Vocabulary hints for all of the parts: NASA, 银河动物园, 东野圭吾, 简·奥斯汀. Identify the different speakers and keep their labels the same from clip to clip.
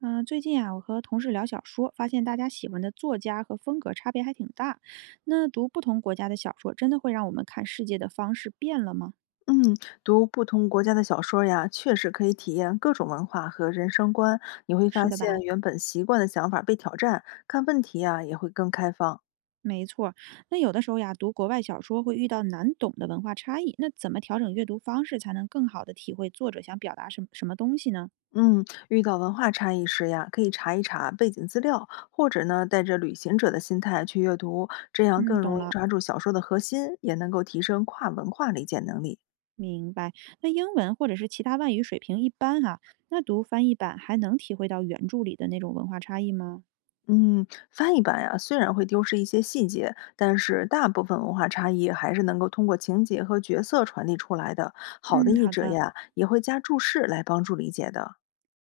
Speaker 1: 嗯，最近啊，我和同事聊小说，发现大家喜欢的作家和风格差别还挺大。那读不同国家的小说，真的会让我们看世界的方式变了吗？
Speaker 2: 嗯，读不同国家的小说儿呀，确实可以体验各种文化和人生观。你会发
Speaker 1: 是的
Speaker 2: 现
Speaker 1: 吧？
Speaker 2: 原本习惯的想法被挑战，看问题呀也会更开放。
Speaker 1: 没错儿。那有的时候呀，读国外小说会遇到难懂的文化差异，那怎么调整阅读方式才能更好的体会作者想表达什么东西呢？
Speaker 2: 嗯，遇到文化差异时呀，可以查一查背景资料，或者呢，带着旅行者的心态去阅读，这样
Speaker 1: 嗯，
Speaker 2: 更容
Speaker 1: 懂
Speaker 2: 易
Speaker 1: 了，
Speaker 2: 抓住小说的核心，也能够提升跨文化理解能力。
Speaker 1: 明白。那英文或者是其他外语水平一般哈，那读翻译版还能体会到原著里的那种文化差异吗？
Speaker 2: 嗯，翻译版呀，虽然会丢失一些细节，但是大部分文化差异还是能够通过情节和角色传递出来的。好的
Speaker 1: 嗯，
Speaker 2: 译
Speaker 1: 好
Speaker 2: 者
Speaker 1: 的。
Speaker 2: 呀，也会加注释来帮助理解的。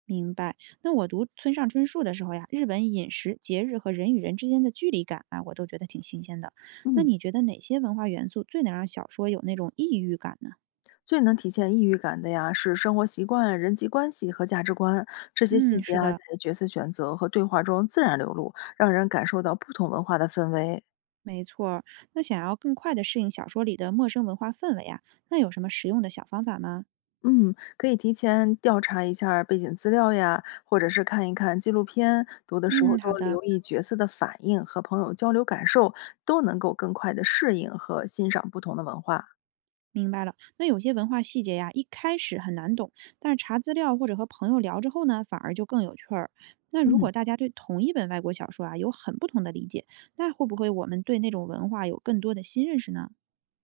Speaker 1: 明白。那我读村上春树的时候呀，日本饮食、节日和人与人之间的距离感啊，我都觉得挺新鲜的。那
Speaker 2: 嗯，
Speaker 1: 你觉得哪些文化元素最能让小说有那种异域感呢？
Speaker 2: 最能体现异域感的呀，是生活习惯、人际关系和价值观这些细
Speaker 1: 嗯，
Speaker 2: 节
Speaker 1: 是
Speaker 2: 啊，
Speaker 1: 的，
Speaker 2: 在角色选择和对话中自然流露，让人感受到不同文化的氛围。
Speaker 1: 没错儿。那想要更快的适应小说里的陌生文化氛围啊，那有什么实用的小方法吗？
Speaker 2: 嗯，可以提前调查一下儿背景资料呀，或者是看一看纪录片，读的时候
Speaker 1: 嗯，好
Speaker 2: 多
Speaker 1: 的。
Speaker 2: 留意角色的反应，和朋友交流感受，都能够更快的适应和欣赏不同的文化。
Speaker 1: 明白了，那有些文化细节呀，一开始很难懂，但是查资料或者和朋友聊之后呢，反而就更有趣儿。那如
Speaker 2: 嗯，
Speaker 1: 果大家对同一本外国小说啊有很不同的理解，那会不会我们对那种文化有更多的新认识呢？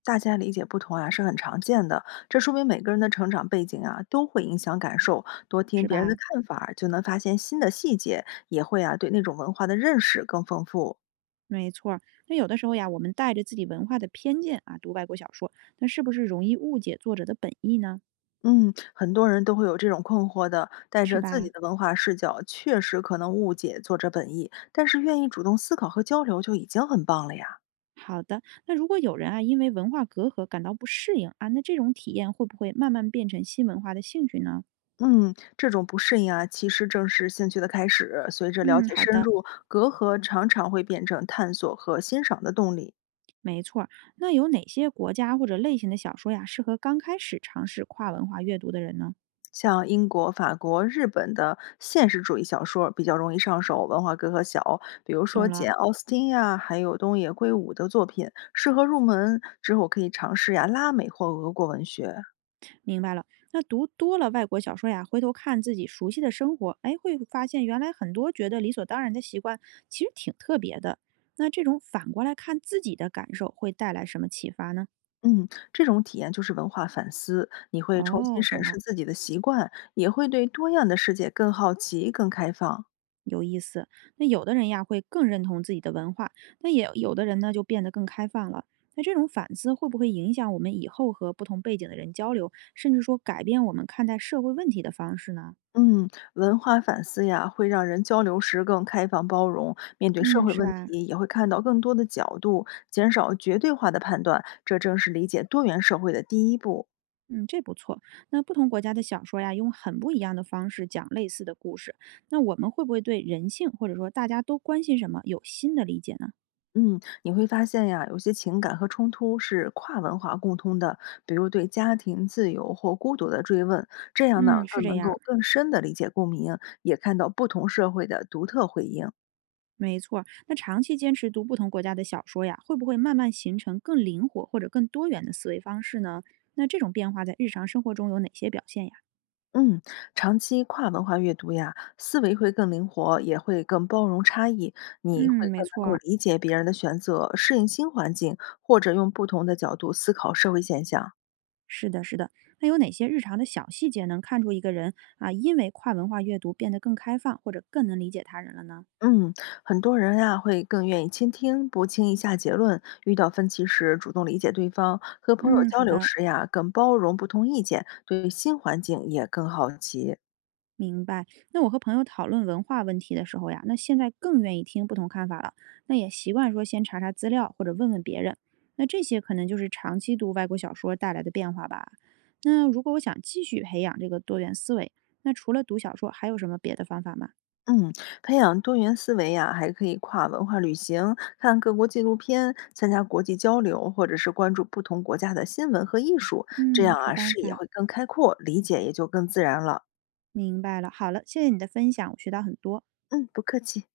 Speaker 2: 大家理解不同啊是很常见的，这说明每个人的成长背景啊都会影响感受。多听
Speaker 1: 是
Speaker 2: 别人的
Speaker 1: 吧？
Speaker 2: 看法儿就能发现新的细节，也会啊对那种文化的认识更丰富。
Speaker 1: 没错儿，那有的时候呀，我们带着自己文化的偏见啊读外国小说，那是不是容易误解作者的本意呢？
Speaker 2: 嗯，很多人都会有这种困惑的，带
Speaker 1: 是
Speaker 2: 着自己
Speaker 1: 吧？
Speaker 2: 的文化视角，确实可能误解作者本意，但是愿意主动思考和交流就已经很棒了呀。
Speaker 1: 好的，那如果有人啊因为文化隔阂感到不适应啊，那这种体验会不会慢慢变成新文化的兴趣呢？
Speaker 2: 嗯，这种不适应啊，其实正是兴趣的开始。随着了
Speaker 1: 嗯，
Speaker 2: 解
Speaker 1: 好
Speaker 2: 深
Speaker 1: 的。
Speaker 2: 入，隔阂常常会变成探索和欣赏的动力。
Speaker 1: 没错儿。那有哪些国家或者类型的小说呀，适合刚开始尝试跨文化阅读的人呢？
Speaker 2: 像英国、法国、日本的现实主义小说儿比较容易上手，文化隔阂小。比如说
Speaker 1: 懂了，
Speaker 2: 简·奥斯汀呀，还有东野圭吾的作品，适合入门。之后可以尝试呀拉美或俄国文学。
Speaker 1: 明白了。那读多了外国小说呀，回头看自己熟悉的生活，哎，会发现原来很多觉得理所当然的习惯，其实挺特别的。那这种反过来看自己的感受，会带来什么启发呢？
Speaker 2: 嗯，这种体验就是文化反思，你会重新
Speaker 1: 哦，
Speaker 2: 审
Speaker 1: 懂
Speaker 2: 视
Speaker 1: 了。
Speaker 2: 自己的习惯，也会对多样的世界更好奇、更开放。
Speaker 1: 有意思。那有的人呀会更认同自己的文化，那也有的人呢就变得更开放了。那这种反思会不会影响我们以后和不同背景的人交流，甚至说改变我们看待社会问题的方式呢？
Speaker 2: 嗯，文化反思呀，会让人交流时更开放包容，面对社
Speaker 1: 嗯，
Speaker 2: 会
Speaker 1: 是
Speaker 2: 问
Speaker 1: 吧？
Speaker 2: 题也会看到更多的角度，减少绝对化的判断，这正是理解多元社会的第一步。
Speaker 1: 嗯，这不错。那不同国家的小说呀，用很不一样的方式讲类似的故事，那我们会不会对人性或者说大家都关心什么有新的理解呢？
Speaker 2: 嗯，你会发现呀，有些情感和冲突是跨文化共通的，比如对家庭、自由或孤独的追问，这样呢，
Speaker 1: 嗯，是
Speaker 2: 更
Speaker 1: 这
Speaker 2: 能
Speaker 1: 样。
Speaker 2: 够更深的理解共鸣，也看到不同社会的独特回应。
Speaker 1: 没错儿，那长期坚持读不同国家的小说呀，会不会慢慢形成更灵活或者更多元的思维方式呢？那这种变化在日常生活中有哪些表现呀？
Speaker 2: 嗯，长期跨文化阅读呀，思维会更灵活，也会更包容差异。你会
Speaker 1: 嗯，
Speaker 2: 更
Speaker 1: 没
Speaker 2: 能
Speaker 1: 错
Speaker 2: 够
Speaker 1: 儿，
Speaker 2: 理解别人的选择，适应新环境，或者用不同的角度思考社会现象。
Speaker 1: 是的，是的。那有哪些日常的小细节能看出一个人啊，因为跨文化阅读变得更开放或者更能理解他人了呢？
Speaker 2: 嗯，很多人呀会更愿意倾听，不轻易下结论。遇到分歧时，主动理解对方；和朋友
Speaker 1: 嗯，
Speaker 2: 交
Speaker 1: 好
Speaker 2: 流
Speaker 1: 的。
Speaker 2: 时呀，更包容不同意见，对新环境也更好奇。
Speaker 1: 明白。那我和朋友讨论文化问题的时候呀，那现在更愿意听不同看法了，那也习惯说先查查资料或者问问别人。那这些可能就是长期读外国小说带来的变化吧。那如果我想继续培养这个多元思维，那除了读小说，还有什么别的方法吗？
Speaker 2: 嗯，培养多元思维呀、还可以跨文化旅行，看各国纪录片，参加国际交流，或者是关注不同国家的新闻和艺术，这
Speaker 1: 嗯，
Speaker 2: 样
Speaker 1: 好
Speaker 2: 啊，
Speaker 1: 办
Speaker 2: 视野
Speaker 1: 法，
Speaker 2: 会更开阔，理解也就更自然了。
Speaker 1: 明白了。好了，谢谢你的分享，我学到很多。
Speaker 2: 嗯，不客气。